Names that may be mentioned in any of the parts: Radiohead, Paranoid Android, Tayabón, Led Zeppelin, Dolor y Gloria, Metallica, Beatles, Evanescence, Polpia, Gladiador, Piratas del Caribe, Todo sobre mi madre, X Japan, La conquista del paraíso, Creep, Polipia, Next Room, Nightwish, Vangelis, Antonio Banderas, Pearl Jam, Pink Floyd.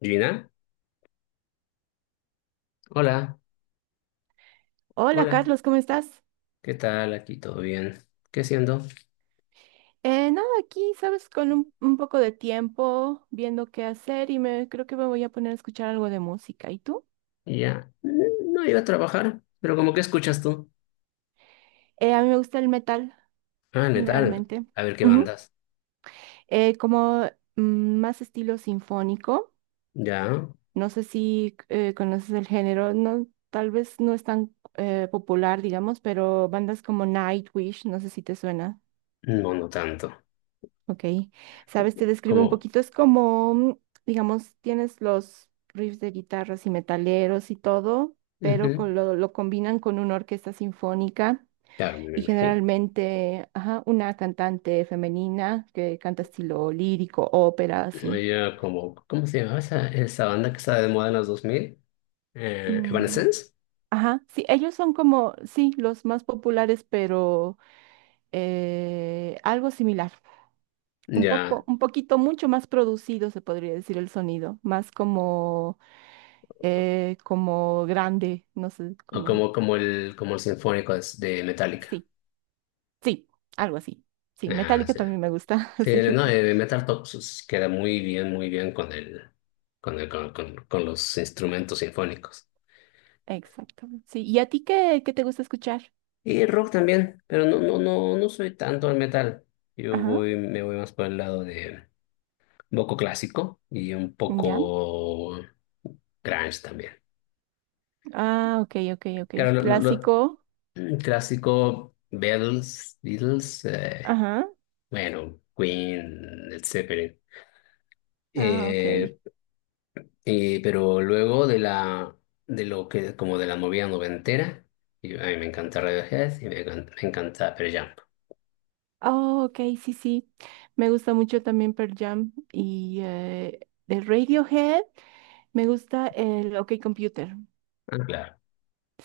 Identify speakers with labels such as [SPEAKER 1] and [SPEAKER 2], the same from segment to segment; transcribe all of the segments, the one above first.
[SPEAKER 1] Gina, hola,
[SPEAKER 2] Hola
[SPEAKER 1] hola,
[SPEAKER 2] Carlos, ¿cómo estás?
[SPEAKER 1] ¿qué tal? Aquí todo bien. ¿Qué haciendo?
[SPEAKER 2] Nada, aquí, sabes, con un poco de tiempo viendo qué hacer y me creo que me voy a poner a escuchar algo de música. ¿Y tú?
[SPEAKER 1] Ya, no iba a trabajar, pero como que escuchas tú.
[SPEAKER 2] A mí me gusta el metal,
[SPEAKER 1] Ah, metal.
[SPEAKER 2] generalmente.
[SPEAKER 1] A ver qué
[SPEAKER 2] Ujú.
[SPEAKER 1] bandas.
[SPEAKER 2] Como mm, más estilo sinfónico.
[SPEAKER 1] Ya,
[SPEAKER 2] No sé si conoces el género, no, tal vez no es tan popular, digamos, pero bandas como Nightwish, no sé si te suena.
[SPEAKER 1] no, no tanto.
[SPEAKER 2] Ok, sabes, te describo un
[SPEAKER 1] Como,
[SPEAKER 2] poquito, es como, digamos, tienes los riffs de guitarras y metaleros y todo, pero
[SPEAKER 1] ujú.
[SPEAKER 2] con lo combinan con una orquesta sinfónica
[SPEAKER 1] Claro, me
[SPEAKER 2] y
[SPEAKER 1] imagino.
[SPEAKER 2] generalmente, ajá, una cantante femenina que canta estilo lírico, ópera, así.
[SPEAKER 1] Oye, como, ¿cómo se llamaba esa banda que estaba de moda en los 2000?
[SPEAKER 2] Mm,
[SPEAKER 1] Evanescence.
[SPEAKER 2] ajá, sí, ellos son como, sí, los más populares, pero algo similar. Un
[SPEAKER 1] Ya,
[SPEAKER 2] poco, un poquito mucho más producido, se podría decir el sonido, más como como grande, no sé,
[SPEAKER 1] o
[SPEAKER 2] como,
[SPEAKER 1] como, como el sinfónico de Metallica.
[SPEAKER 2] sí, sí, algo así. Sí,
[SPEAKER 1] Ah,
[SPEAKER 2] Metallica
[SPEAKER 1] sí.
[SPEAKER 2] también me gusta,
[SPEAKER 1] Sí,
[SPEAKER 2] sí,
[SPEAKER 1] no, Metal Top pues, queda muy bien con el, con el, con, con los instrumentos sinfónicos.
[SPEAKER 2] exacto. Sí, ¿y a ti qué te gusta escuchar?
[SPEAKER 1] Y rock también, pero no, no, no, no soy tanto al metal.
[SPEAKER 2] Ajá,
[SPEAKER 1] Me voy más por el lado de un poco clásico y un
[SPEAKER 2] ya.
[SPEAKER 1] poco grunge también.
[SPEAKER 2] Ah, ok, ok, ok.
[SPEAKER 1] Claro, lo,
[SPEAKER 2] Clásico.
[SPEAKER 1] clásico, Beatles,
[SPEAKER 2] Ajá,
[SPEAKER 1] bueno, Queen, etcétera.
[SPEAKER 2] ah, ok.
[SPEAKER 1] Pero luego de la de lo que como de la movida noventera, y a mí me encanta Radiohead y me encanta Pearl Jam.
[SPEAKER 2] Oh, ok, sí, sí. Me gusta mucho también Pearl Jam y de Radiohead me gusta el OK Computer.
[SPEAKER 1] Ah, claro,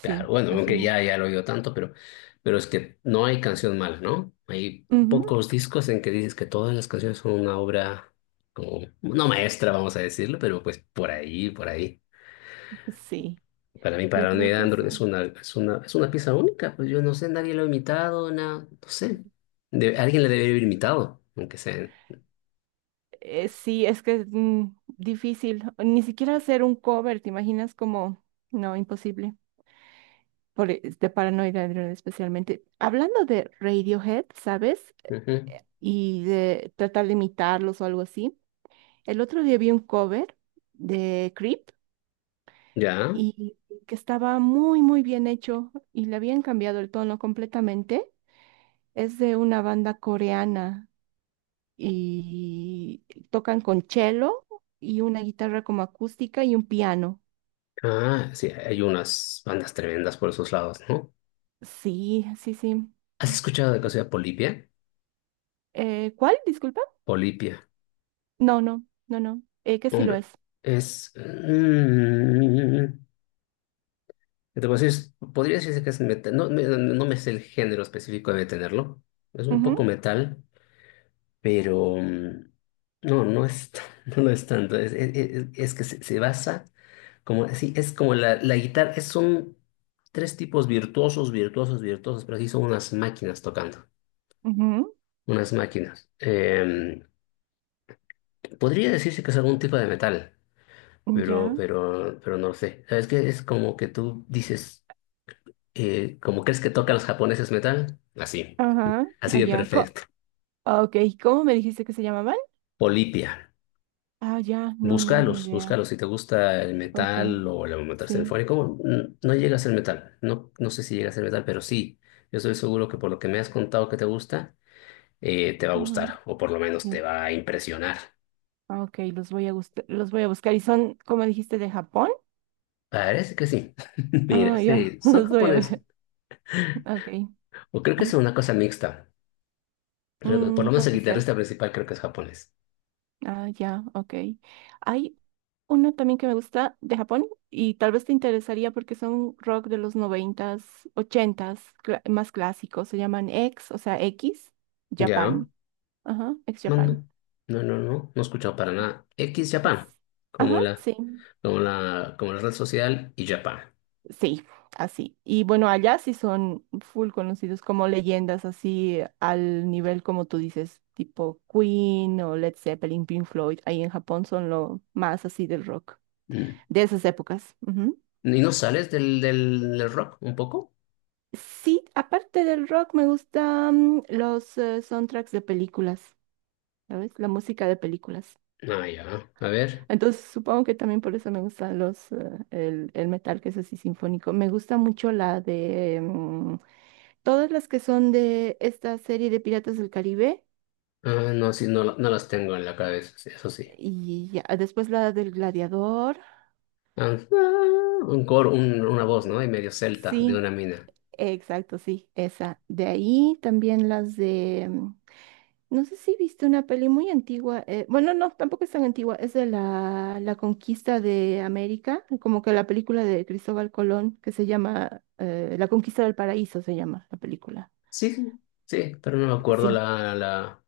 [SPEAKER 1] claro. Bueno, aunque ya, ya lo he oído tanto, pero es que no hay canción mala, ¿no? Hay
[SPEAKER 2] Ujú.
[SPEAKER 1] pocos discos en que dices que todas las canciones son una obra como, no maestra, vamos a decirlo, pero pues por ahí, por ahí.
[SPEAKER 2] Sí,
[SPEAKER 1] Para mí,
[SPEAKER 2] yo
[SPEAKER 1] para
[SPEAKER 2] creo
[SPEAKER 1] Neil
[SPEAKER 2] que
[SPEAKER 1] Andrew es
[SPEAKER 2] sí.
[SPEAKER 1] una, es una, es una pieza única, pues yo no sé, nadie lo ha imitado, no sé. Alguien le debe haber imitado, aunque sea.
[SPEAKER 2] Sí, es que es difícil. Ni siquiera hacer un cover, ¿te imaginas? Como, no, imposible. De Paranoid Android especialmente. Hablando de Radiohead, ¿sabes?
[SPEAKER 1] Ujú.
[SPEAKER 2] Y de tratar de imitarlos o algo así. El otro día vi un cover de Creep
[SPEAKER 1] Ya.
[SPEAKER 2] y que estaba muy, muy bien hecho y le habían cambiado el tono completamente. Es de una banda coreana y tocan con cello y una guitarra como acústica y un piano.
[SPEAKER 1] Ah, sí, hay unas bandas tremendas por esos lados, ¿no?
[SPEAKER 2] Sí, sí, sí.
[SPEAKER 1] ¿Has escuchado de cosa
[SPEAKER 2] Y-
[SPEAKER 1] de Polipia?
[SPEAKER 2] ¿Cuál? Disculpa.
[SPEAKER 1] Polipia.
[SPEAKER 2] No, no, no, no. Que sí lo
[SPEAKER 1] Hombre,
[SPEAKER 2] es.
[SPEAKER 1] es... te puedo decir, podría decirse que es metal. No, no me sé el género específico de tenerlo. Es un
[SPEAKER 2] Ujú,
[SPEAKER 1] poco metal, pero... no, no es, no lo es tanto. Es, es que se basa como... Sí, es como la guitarra. Es, son tres tipos virtuosos, virtuosos, virtuosos, pero sí son unas máquinas tocando.
[SPEAKER 2] ujú,
[SPEAKER 1] Unas máquinas. Podría decirse que es algún tipo de metal,
[SPEAKER 2] ya.
[SPEAKER 1] pero no lo sé. ¿Sabes qué? Es como que tú dices, como crees que tocan los japoneses metal, así,
[SPEAKER 2] Ajá.
[SPEAKER 1] así de
[SPEAKER 2] Allá.
[SPEAKER 1] perfecto.
[SPEAKER 2] Ah, ok. ¿Cómo me dijiste que se llamaban?
[SPEAKER 1] Polipia.
[SPEAKER 2] Ah, ya. No, no, ni
[SPEAKER 1] Búscalos,
[SPEAKER 2] idea.
[SPEAKER 1] búscalos. Si te gusta el
[SPEAKER 2] Ok.
[SPEAKER 1] metal o el metal
[SPEAKER 2] Sí.
[SPEAKER 1] sinfónico, no llega a ser metal. No, no sé si llega a ser metal, pero sí. Yo estoy seguro que por lo que me has contado que te gusta, te va a
[SPEAKER 2] Ajá.
[SPEAKER 1] gustar, o por lo menos te
[SPEAKER 2] Mm,
[SPEAKER 1] va a impresionar.
[SPEAKER 2] ah, ok, los voy a buscar. ¿Y son, como dijiste, de Japón?
[SPEAKER 1] Parece que sí. Mira,
[SPEAKER 2] Ah, ya.
[SPEAKER 1] sí, son
[SPEAKER 2] Los voy a
[SPEAKER 1] japoneses.
[SPEAKER 2] ver. Ok.
[SPEAKER 1] O creo que es una cosa mixta. Pero por lo
[SPEAKER 2] Mm,
[SPEAKER 1] menos el
[SPEAKER 2] puede ser.
[SPEAKER 1] guitarrista principal creo que es japonés.
[SPEAKER 2] Ah, ya, ok. Hay una también que me gusta de Japón y tal vez te interesaría porque son rock de los noventas, ochentas, más clásicos. Se llaman X, o sea, X,
[SPEAKER 1] Ya.
[SPEAKER 2] Japan. Ajá, X
[SPEAKER 1] No,
[SPEAKER 2] Japan.
[SPEAKER 1] no. No, no, no. No he escuchado para nada. X Japan.
[SPEAKER 2] Es- Ajá,
[SPEAKER 1] Como la,
[SPEAKER 2] sí,
[SPEAKER 1] como la, como la red social y Japan.
[SPEAKER 2] sí, así. Y bueno, allá sí son full conocidos como leyendas, así al nivel como tú dices, tipo Queen o Led Zeppelin, Pink Floyd. Ahí en Japón son lo más así del rock,
[SPEAKER 1] Mm.
[SPEAKER 2] de esas épocas.
[SPEAKER 1] ¿Y no sales del rock un poco?
[SPEAKER 2] Sí, aparte del rock me gustan los soundtracks de películas, ¿sabes? La música de películas.
[SPEAKER 1] Ah, ya. A ver.
[SPEAKER 2] Entonces supongo que también por eso me gusta el metal que es así sinfónico. Me gusta mucho la de todas las que son de esta serie de Piratas del Caribe
[SPEAKER 1] Ah, no, sí, no, no las tengo en la cabeza. Sí, eso sí.
[SPEAKER 2] y ya, después la del Gladiador.
[SPEAKER 1] Ah, ah, un coro, una voz, ¿no? Y medio celta de
[SPEAKER 2] Sí,
[SPEAKER 1] una mina.
[SPEAKER 2] exacto, sí, esa. De ahí también las de no sé si viste una peli muy antigua. Bueno, no, tampoco es tan antigua. Es de la conquista de América, como que la película de Cristóbal Colón, que se llama La conquista del paraíso, se llama la película.
[SPEAKER 1] Sí, sí, sí, pero no me acuerdo
[SPEAKER 2] Sí.
[SPEAKER 1] la, la,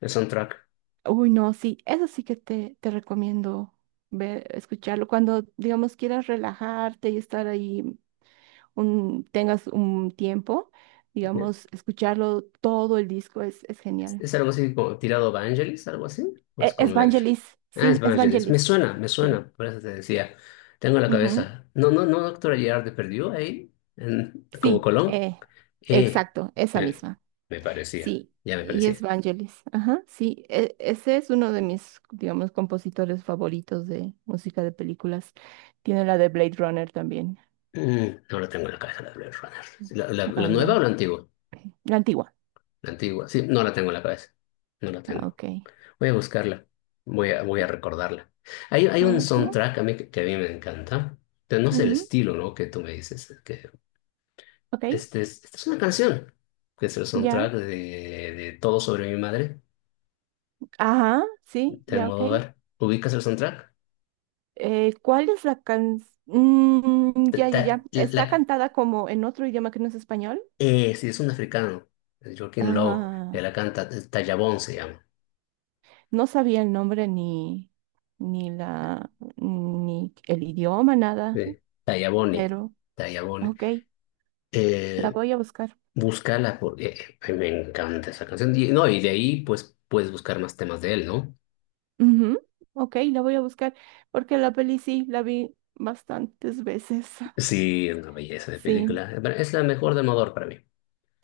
[SPEAKER 1] el soundtrack.
[SPEAKER 2] Uy, no, sí. Eso sí que te recomiendo ver, escucharlo. Cuando, digamos, quieras relajarte y estar ahí, tengas un tiempo, digamos, escucharlo todo el disco es genial.
[SPEAKER 1] ¿Es algo así como tirado Vangelis, algo así? Pues con letra.
[SPEAKER 2] Evangelis,
[SPEAKER 1] Ah, es
[SPEAKER 2] sí,
[SPEAKER 1] Vangelis.
[SPEAKER 2] Evangelis.
[SPEAKER 1] Me
[SPEAKER 2] Sí.
[SPEAKER 1] suena, por eso te decía. Tengo la
[SPEAKER 2] Ujú.
[SPEAKER 1] cabeza. No, no, no, doctora Girard de perdió ahí, como
[SPEAKER 2] Sí,
[SPEAKER 1] Colón. Eh,
[SPEAKER 2] exacto, esa
[SPEAKER 1] Me,
[SPEAKER 2] misma.
[SPEAKER 1] me parecía,
[SPEAKER 2] Sí,
[SPEAKER 1] ya me
[SPEAKER 2] y es
[SPEAKER 1] parecía.
[SPEAKER 2] Vangelis. Ajá, sí, ese es uno de mis, digamos, compositores favoritos de música de películas. Tiene la de Blade Runner también.
[SPEAKER 1] No la tengo en la cabeza, la Blade Runner. ¿La, la
[SPEAKER 2] Ah,
[SPEAKER 1] nueva
[SPEAKER 2] ya.
[SPEAKER 1] o la antigua?
[SPEAKER 2] Ok. La antigua.
[SPEAKER 1] La antigua, sí, no la tengo en la cabeza. No la
[SPEAKER 2] Ah,
[SPEAKER 1] tengo.
[SPEAKER 2] ok.
[SPEAKER 1] Voy a buscarla, voy a, voy a recordarla. Hay un
[SPEAKER 2] Ah, ah,
[SPEAKER 1] soundtrack a mí que a mí me encanta. Pero no sé el
[SPEAKER 2] ujú,
[SPEAKER 1] estilo, ¿no? Que tú me dices.
[SPEAKER 2] ok,
[SPEAKER 1] Esta es una canción, que es el
[SPEAKER 2] ya.
[SPEAKER 1] soundtrack de Todo sobre mi madre,
[SPEAKER 2] Ajá, sí,
[SPEAKER 1] de
[SPEAKER 2] ya, ok.
[SPEAKER 1] Almodóvar. ¿Ubicas el soundtrack?
[SPEAKER 2] ¿Cuál es la can... Mm,
[SPEAKER 1] Ta-
[SPEAKER 2] ya, ya, ya.
[SPEAKER 1] ta-
[SPEAKER 2] ¿Está
[SPEAKER 1] la-
[SPEAKER 2] cantada como en otro idioma que no es español?
[SPEAKER 1] sí, es un africano, es Joaquín Low, que
[SPEAKER 2] Ajá.
[SPEAKER 1] la canta, Tayabón se llama.
[SPEAKER 2] No sabía el nombre ni la, ni el idioma, nada,
[SPEAKER 1] Sí. Tayaboni,
[SPEAKER 2] pero
[SPEAKER 1] Tayaboni.
[SPEAKER 2] ok, la
[SPEAKER 1] Eh,
[SPEAKER 2] voy a buscar.
[SPEAKER 1] Búscala, porque me encanta esa canción. Y, no, y de ahí pues puedes buscar más temas de él, ¿no?
[SPEAKER 2] Ujú, ok, la voy a buscar porque la peli sí, la vi bastantes veces.
[SPEAKER 1] Sí, es una belleza de
[SPEAKER 2] Sí,
[SPEAKER 1] película. Bueno, es la mejor de Almodóvar para mí.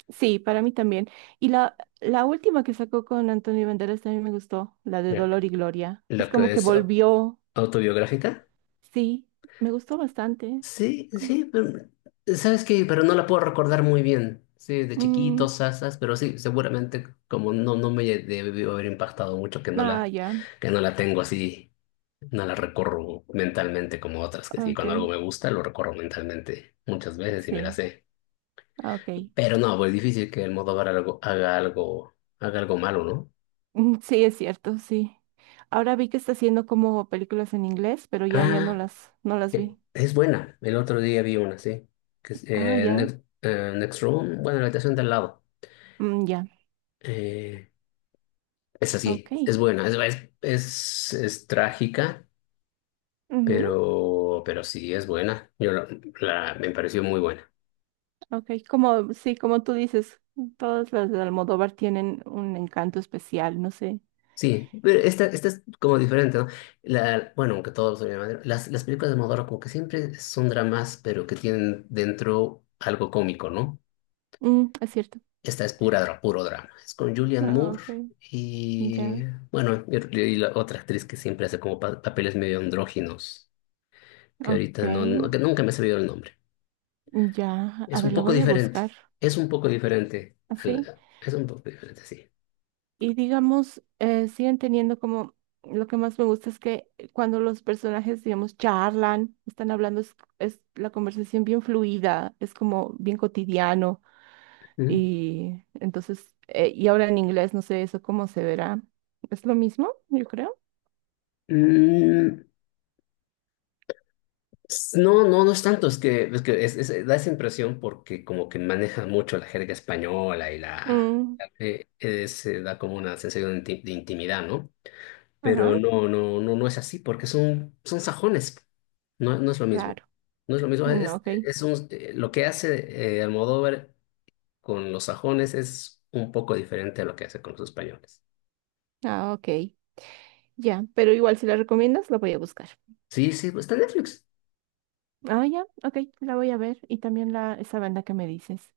[SPEAKER 2] sí, para mí también. Y la última que sacó con Antonio Banderas también me gustó, la de
[SPEAKER 1] La,
[SPEAKER 2] Dolor y Gloria. Es
[SPEAKER 1] la
[SPEAKER 2] como
[SPEAKER 1] que
[SPEAKER 2] que
[SPEAKER 1] es
[SPEAKER 2] volvió,
[SPEAKER 1] autobiográfica.
[SPEAKER 2] sí, me gustó bastante.
[SPEAKER 1] Sí, sí, pero sabes que, pero no la puedo recordar muy bien. Sí, de
[SPEAKER 2] Mm,
[SPEAKER 1] chiquitos, sasas, pero sí, seguramente como no, no me debió haber impactado mucho
[SPEAKER 2] ah, ya,
[SPEAKER 1] que no la tengo así, no la recorro mentalmente como otras, que sí,
[SPEAKER 2] ok,
[SPEAKER 1] cuando algo me gusta lo recorro mentalmente muchas veces y me la
[SPEAKER 2] sí,
[SPEAKER 1] sé.
[SPEAKER 2] ok.
[SPEAKER 1] Pero no, pues difícil que el Almodóvar algo, haga algo, haga algo malo, ¿no?
[SPEAKER 2] Mm, sí, es cierto, sí. Ahora vi que está haciendo como películas en inglés, pero ya, ya no
[SPEAKER 1] Ah,
[SPEAKER 2] las, no las vi.
[SPEAKER 1] es buena. El otro día vi una, sí. Que es,
[SPEAKER 2] Ah, ya,
[SPEAKER 1] Next, Next Room, bueno, la habitación de al lado.
[SPEAKER 2] mm, ya,
[SPEAKER 1] Eh, Es así,
[SPEAKER 2] ok.
[SPEAKER 1] es buena, es, es trágica,
[SPEAKER 2] Ujú,
[SPEAKER 1] pero sí es buena. La, me pareció muy buena.
[SPEAKER 2] ok, como, sí, como tú dices, todas las de Almodóvar tienen un encanto especial, no sé.
[SPEAKER 1] Sí, pero esta es como diferente, ¿no? La, bueno, aunque todos son de madera, las películas de Almodóvar como que siempre son dramas, pero que tienen dentro algo cómico, ¿no?
[SPEAKER 2] Mm, es cierto.
[SPEAKER 1] Esta es pura, puro drama. Es con Julianne
[SPEAKER 2] Ah,
[SPEAKER 1] Moore
[SPEAKER 2] ok,
[SPEAKER 1] y,
[SPEAKER 2] ya,
[SPEAKER 1] bueno, y la otra actriz que siempre hace como papeles medio andróginos, que
[SPEAKER 2] ok,
[SPEAKER 1] ahorita no, que nunca me ha sabido el nombre.
[SPEAKER 2] ya. A
[SPEAKER 1] Es un
[SPEAKER 2] ver, la
[SPEAKER 1] poco
[SPEAKER 2] voy a
[SPEAKER 1] diferente.
[SPEAKER 2] buscar,
[SPEAKER 1] Es un poco diferente.
[SPEAKER 2] ¿así?
[SPEAKER 1] Es un poco diferente, sí.
[SPEAKER 2] Y digamos, siguen teniendo como, lo que más me gusta es que cuando los personajes, digamos, charlan, están hablando, es la conversación bien fluida, es como bien cotidiano.
[SPEAKER 1] ¿Mm?
[SPEAKER 2] Y entonces, y ahora en inglés, no sé eso cómo se verá. Es lo mismo, yo creo.
[SPEAKER 1] Mm, no, no, no es tanto. Es que da esa impresión porque como que maneja mucho la jerga española y la...
[SPEAKER 2] Mm,
[SPEAKER 1] se da como una sensación de de intimidad, ¿no?
[SPEAKER 2] ajá,
[SPEAKER 1] Pero no, no, no, no es así porque son, son sajones. No, no es lo mismo.
[SPEAKER 2] claro.
[SPEAKER 1] No es lo mismo.
[SPEAKER 2] Mm,
[SPEAKER 1] Es,
[SPEAKER 2] ok.
[SPEAKER 1] lo que hace Almodóvar con los sajones es un poco diferente a lo que hace con los españoles.
[SPEAKER 2] Ah, ok. Ya, pero igual si la recomiendas, la voy a buscar.
[SPEAKER 1] Sí, sí, pues está en Netflix.
[SPEAKER 2] Ah, ya, ok, la voy a ver. Y también esa banda que me dices.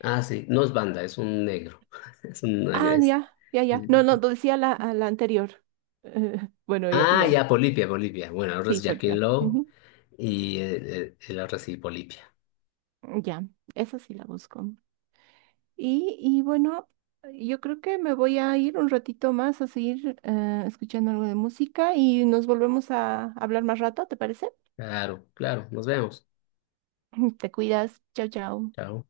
[SPEAKER 1] Ah, sí, no es banda, es un negro. Es un...
[SPEAKER 2] Ah,
[SPEAKER 1] es-
[SPEAKER 2] ya, ya, ya. No, no, decía a la anterior. Eh, bueno, ya,
[SPEAKER 1] Ah,
[SPEAKER 2] igual.
[SPEAKER 1] ya, Polipia, Polipia. Bueno, ahora
[SPEAKER 2] Sí,
[SPEAKER 1] es Jacqueline
[SPEAKER 2] Polpia.
[SPEAKER 1] Lowe
[SPEAKER 2] Ujú.
[SPEAKER 1] y la otra sí, Polipia.
[SPEAKER 2] Ya, esa sí la busco. Y bueno, yo creo que me voy a ir un ratito más a seguir escuchando algo de música y nos volvemos a hablar más rato, ¿te parece?
[SPEAKER 1] Claro, claro, nos vemos.
[SPEAKER 2] Te cuidas. Chao, chao.
[SPEAKER 1] Chao.